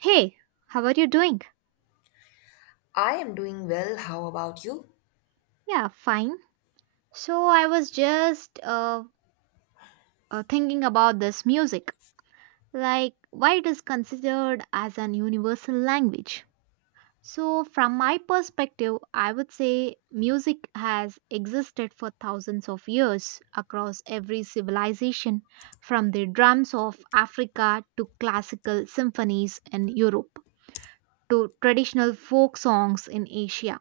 Hey, how are you doing? I am doing well. How about you? Yeah, fine. So I was just thinking about this music. Like, why it is considered as an universal language? So, from my perspective, I would say music has existed for thousands of years across every civilization, from the drums of Africa to classical symphonies in Europe to traditional folk songs in Asia.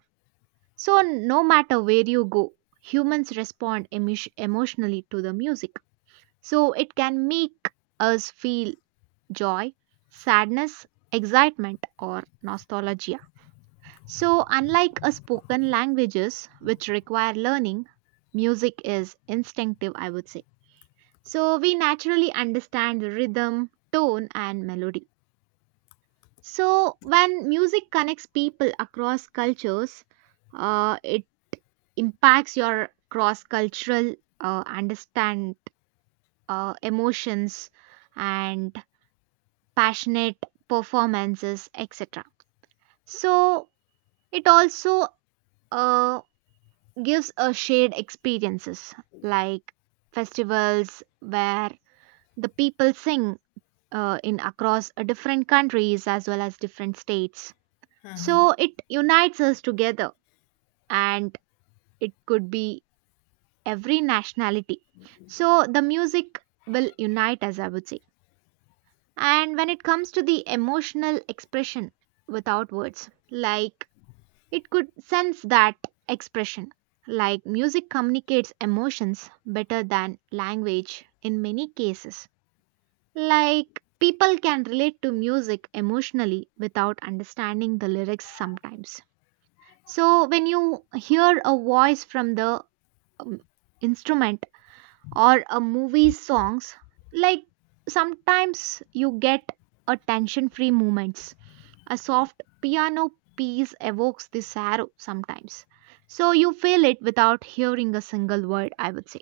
So, no matter where you go, humans respond emotionally to the music. So, it can make us feel joy, sadness, excitement, or nostalgia. So, unlike a spoken languages, which require learning, music is instinctive, I would say. So, we naturally understand the rhythm, tone, and melody. So, when music connects people across cultures, it impacts your cross cultural understand emotions and passionate performances, etc. So, it also uh, gives a shared experiences like festivals where the people sing in across different countries as well as different states. So, it unites us together and it could be every nationality. So the music will unite us, I would say. And when it comes to the emotional expression without words, like it could sense that expression. Like music communicates emotions better than language in many cases. Like people can relate to music emotionally without understanding the lyrics sometimes. So when you hear a voice from the um, instrument, or a movie songs, like sometimes you get a tension free moments, a soft piano piece evokes the sorrow sometimes, so you feel it without hearing a single word, I would say.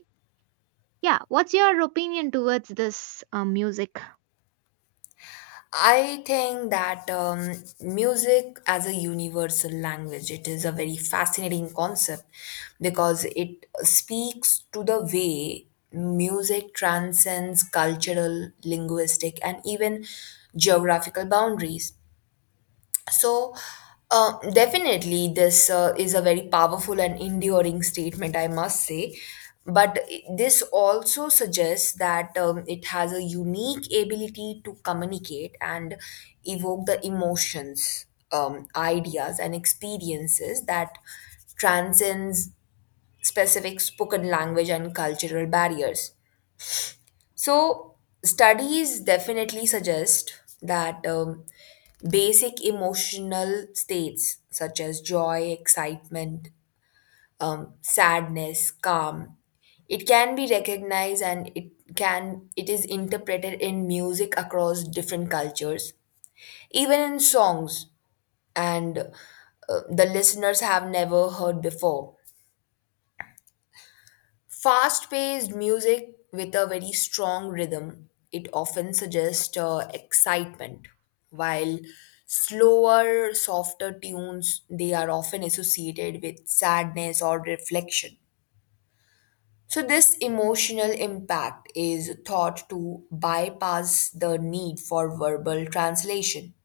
Yeah, what's your opinion towards this music? I think that music as a universal language it is a very fascinating concept because it speaks to the way music transcends cultural, linguistic, and even geographical boundaries. So, definitely, this is a very powerful and enduring statement, I must say. But this also suggests that it has a unique ability to communicate and evoke the emotions, ideas, and experiences that transcends specific spoken language and cultural barriers. So, studies definitely suggest that. Basic emotional states such as joy, excitement, sadness, calm. It can be recognized and it is interpreted in music across different cultures, even in songs and the listeners have never heard before. Fast paced music with a very strong rhythm, it often suggests excitement, while slower, softer tunes they are often associated with sadness or reflection. So this emotional impact is thought to bypass the need for verbal translation.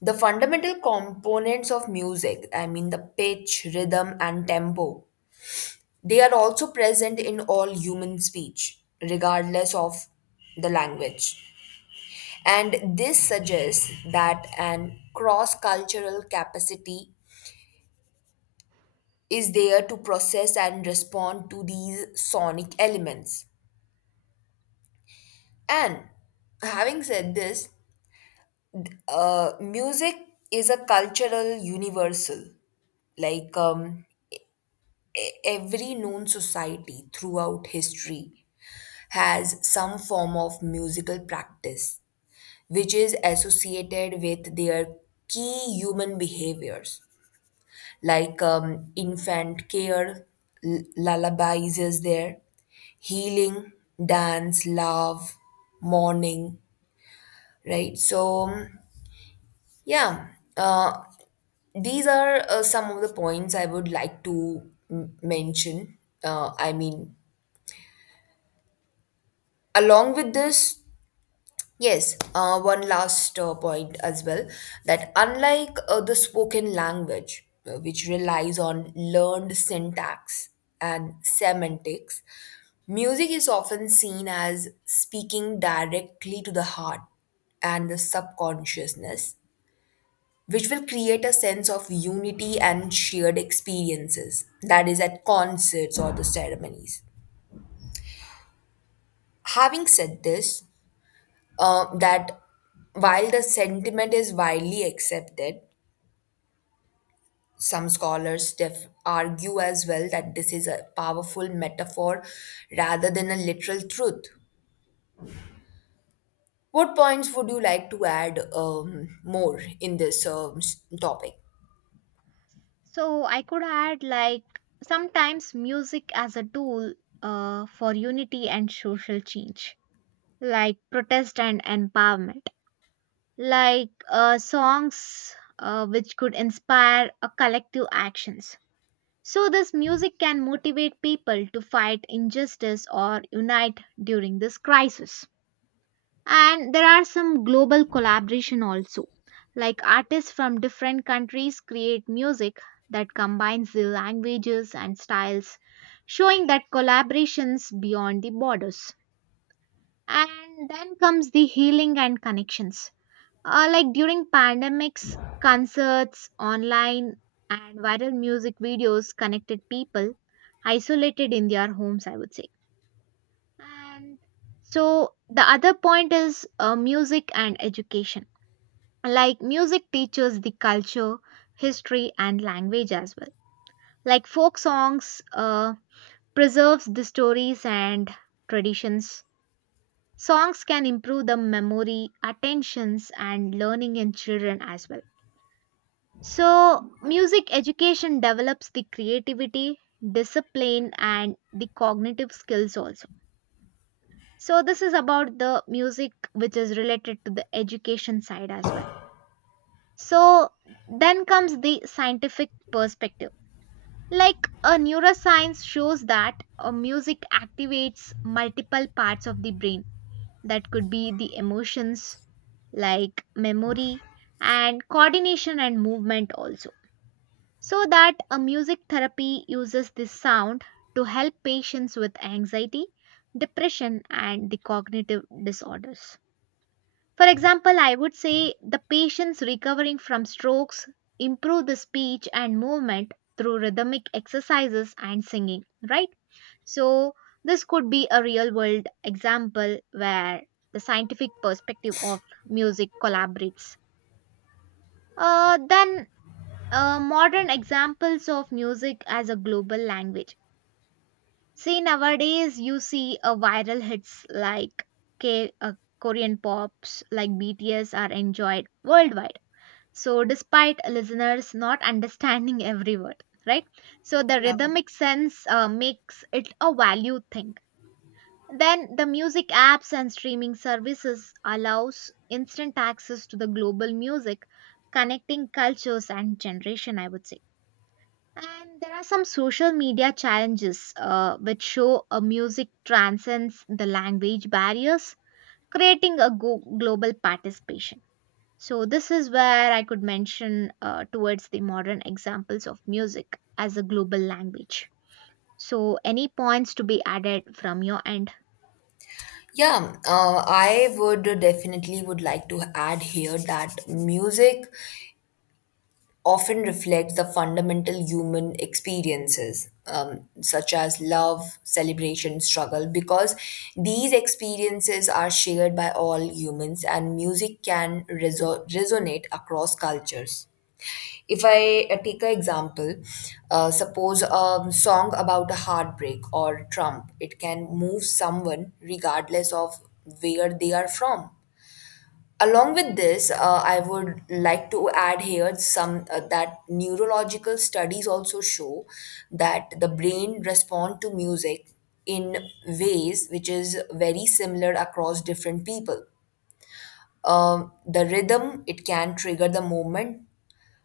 The fundamental components of music, I mean the pitch, rhythm and tempo, they are also present in all human speech, regardless of the language. And this suggests that an cross cultural capacity is there to process and respond to these sonic elements. And having said this, music is a cultural universal. Like every known society throughout history has some form of musical practice which is associated with their key human behaviors, like infant care, lullabies is there, healing, dance, love, mourning, right? So, yeah, uh, these are some of the points I would like to mention. I mean, along with this, yes, one last point as well that unlike the spoken language, which relies on learned syntax and semantics, music is often seen as speaking directly to the heart and the subconsciousness, which will create a sense of unity and shared experiences, that is, at concerts or the ceremonies. Having said this, that while the sentiment is widely accepted, some scholars argue as well that this is a powerful metaphor rather than a literal truth. What points would you like to add more in this topic? So I could add, like, sometimes music as a tool for unity and social change, like protest and empowerment, like songs which could inspire a collective actions. So this music can motivate people to fight injustice or unite during this crisis. And there are some global collaboration also. Like artists from different countries create music that combines the languages and styles, showing that collaborations beyond the borders. And then comes the healing and connections, like during pandemics, concerts, online and viral music videos connected people isolated in their homes, I would say. And so the other point is, music and education. Like music teaches the culture, history, and language as well. Like folk songs preserves the stories and traditions. Songs can improve the memory, attentions, and learning in children as well. So, music education develops the creativity, discipline, and the cognitive skills also. So, this is about the music which is related to the education side as well. So, then comes the scientific perspective. Like a neuroscience shows that music activates multiple parts of the brain, that could be the emotions, like memory, and coordination and movement also. So that a music therapy uses this sound to help patients with anxiety, depression, and the cognitive disorders. For example, I would say the patients recovering from strokes improve the speech and movement through rhythmic exercises and singing, right? So, this could be a real world example where the scientific perspective of music collaborates. Then modern examples of music as a global language. See, nowadays you see a viral hits like K, uh, Korean pops like BTS are enjoyed worldwide. So, despite listeners not understanding every word, right? So, the rhythmic sense makes it a value thing. Then, the music apps and streaming services allows instant access to the global music, connecting cultures and generation, I would say. And there are some social media challenges which show a music transcends the language barriers, creating a global participation. So, this is where I could mention towards the modern examples of music as a global language. So, any points to be added from your end? Yeah, I would definitely would like to add here that music often reflects the fundamental human experiences, such as love, celebration, struggle, because these experiences are shared by all humans and music can resonate across cultures. If I take an example, suppose a song about a heartbreak or Trump, it can move someone regardless of where they are from. Along with this, I would like to add here some that neurological studies also show that the brain respond to music in ways which is very similar across different people. The rhythm it can trigger the movement,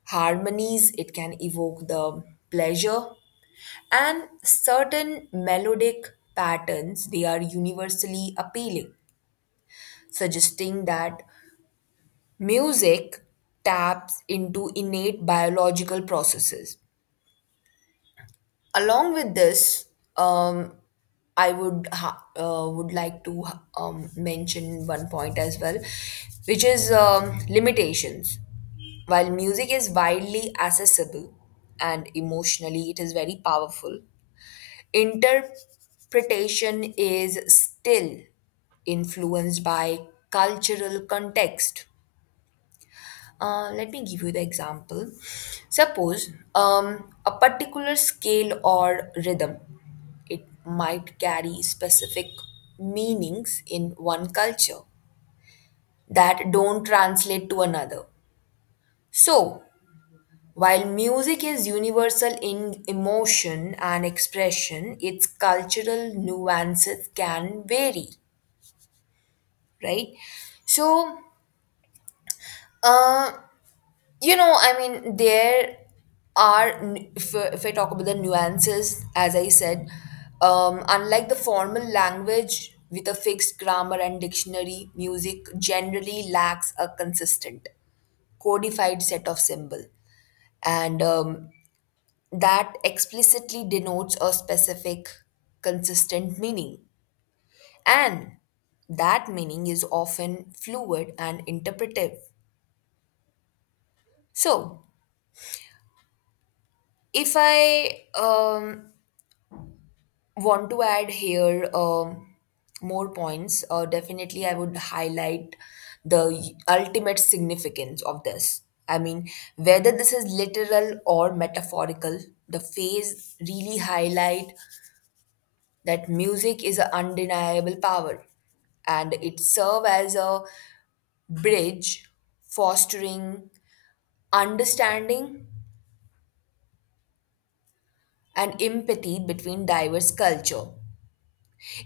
harmonies it can evoke the pleasure, and certain melodic patterns they are universally appealing, suggesting that music taps into innate biological processes. Along with this, um, I would would like to mention one point as well, which is limitations. While music is widely accessible and emotionally, it is very powerful. Interpretation is still influenced by cultural context. Let me give you the example. Suppose a particular scale or rhythm, it might carry specific meanings in one culture that don't translate to another. So, while music is universal in emotion and expression, its cultural nuances can vary, right? So, uh, you know I mean there are if I talk about the nuances as I said, unlike the formal language with a fixed grammar and dictionary, music generally lacks a consistent codified set of symbol and that explicitly denotes a specific consistent meaning, and that meaning is often fluid and interpretive. So if I want to add here more points. Definitely, I would highlight the ultimate significance of this. I mean, whether this is literal or metaphorical, the phase really highlight that music is an undeniable power, and it serve as a bridge, fostering understanding and empathy between diverse culture.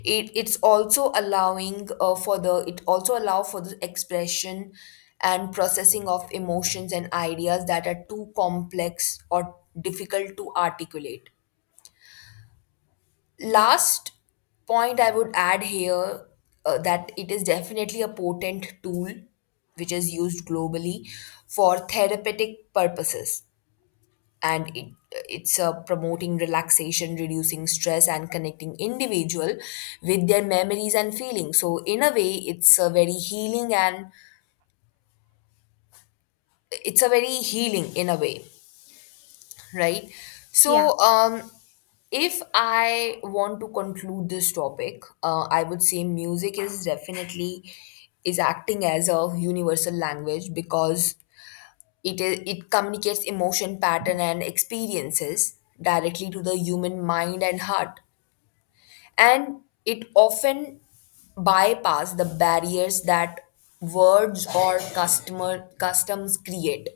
It's also allowing for the it also allow for the expression and processing of emotions and ideas that are too complex or difficult to articulate. Last point I would add here, that it is definitely a potent tool which is used globally for therapeutic purposes, and it's promoting relaxation, reducing stress and connecting individual with their memories and feelings. So in a way it's a very healing and it's a very healing in a way, right? So Yeah, um, if I want to conclude this topic, I would say music is definitely is acting as a universal language because it communicates emotion pattern and experiences directly to the human mind and heart, and it often bypass the barriers that words or customer customs create.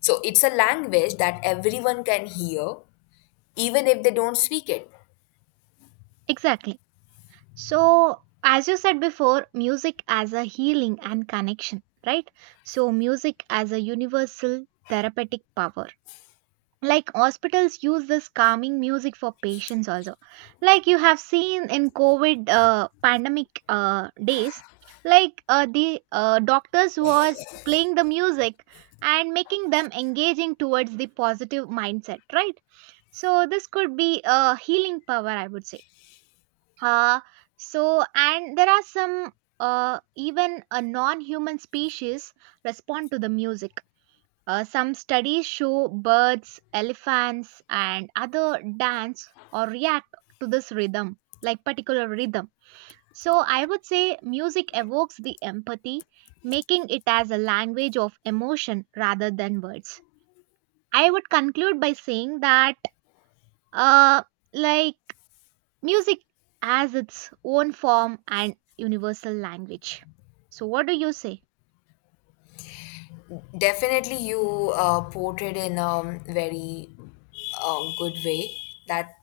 So it's a language that everyone can hear even if they don't speak it. exactly. So, as you said before, music as a healing and connection, right? So, music as a universal therapeutic power, like hospitals use this calming music for patients also, like you have seen in covid pandemic days, like the doctors was playing the music and making them engaging towards the positive mindset, right? So this could be a healing power, I would say. uh, so and there are some even a non-human species respond to the music. Some studies show birds, elephants, and other dance or react to this rhythm, like particular rhythm. So I would say music evokes the empathy, making it as a language of emotion rather than words. I would conclude by saying that, uh, like, music has its own form and universal language. So what do you say? Definitely you portrayed in a very good way that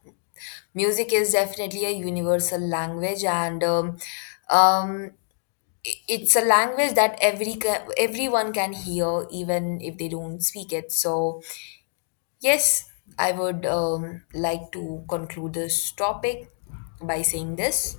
music is definitely a universal language, and um, it's a language that everyone can hear even if they don't speak it. So yes, I would like to conclude this topic by saying this.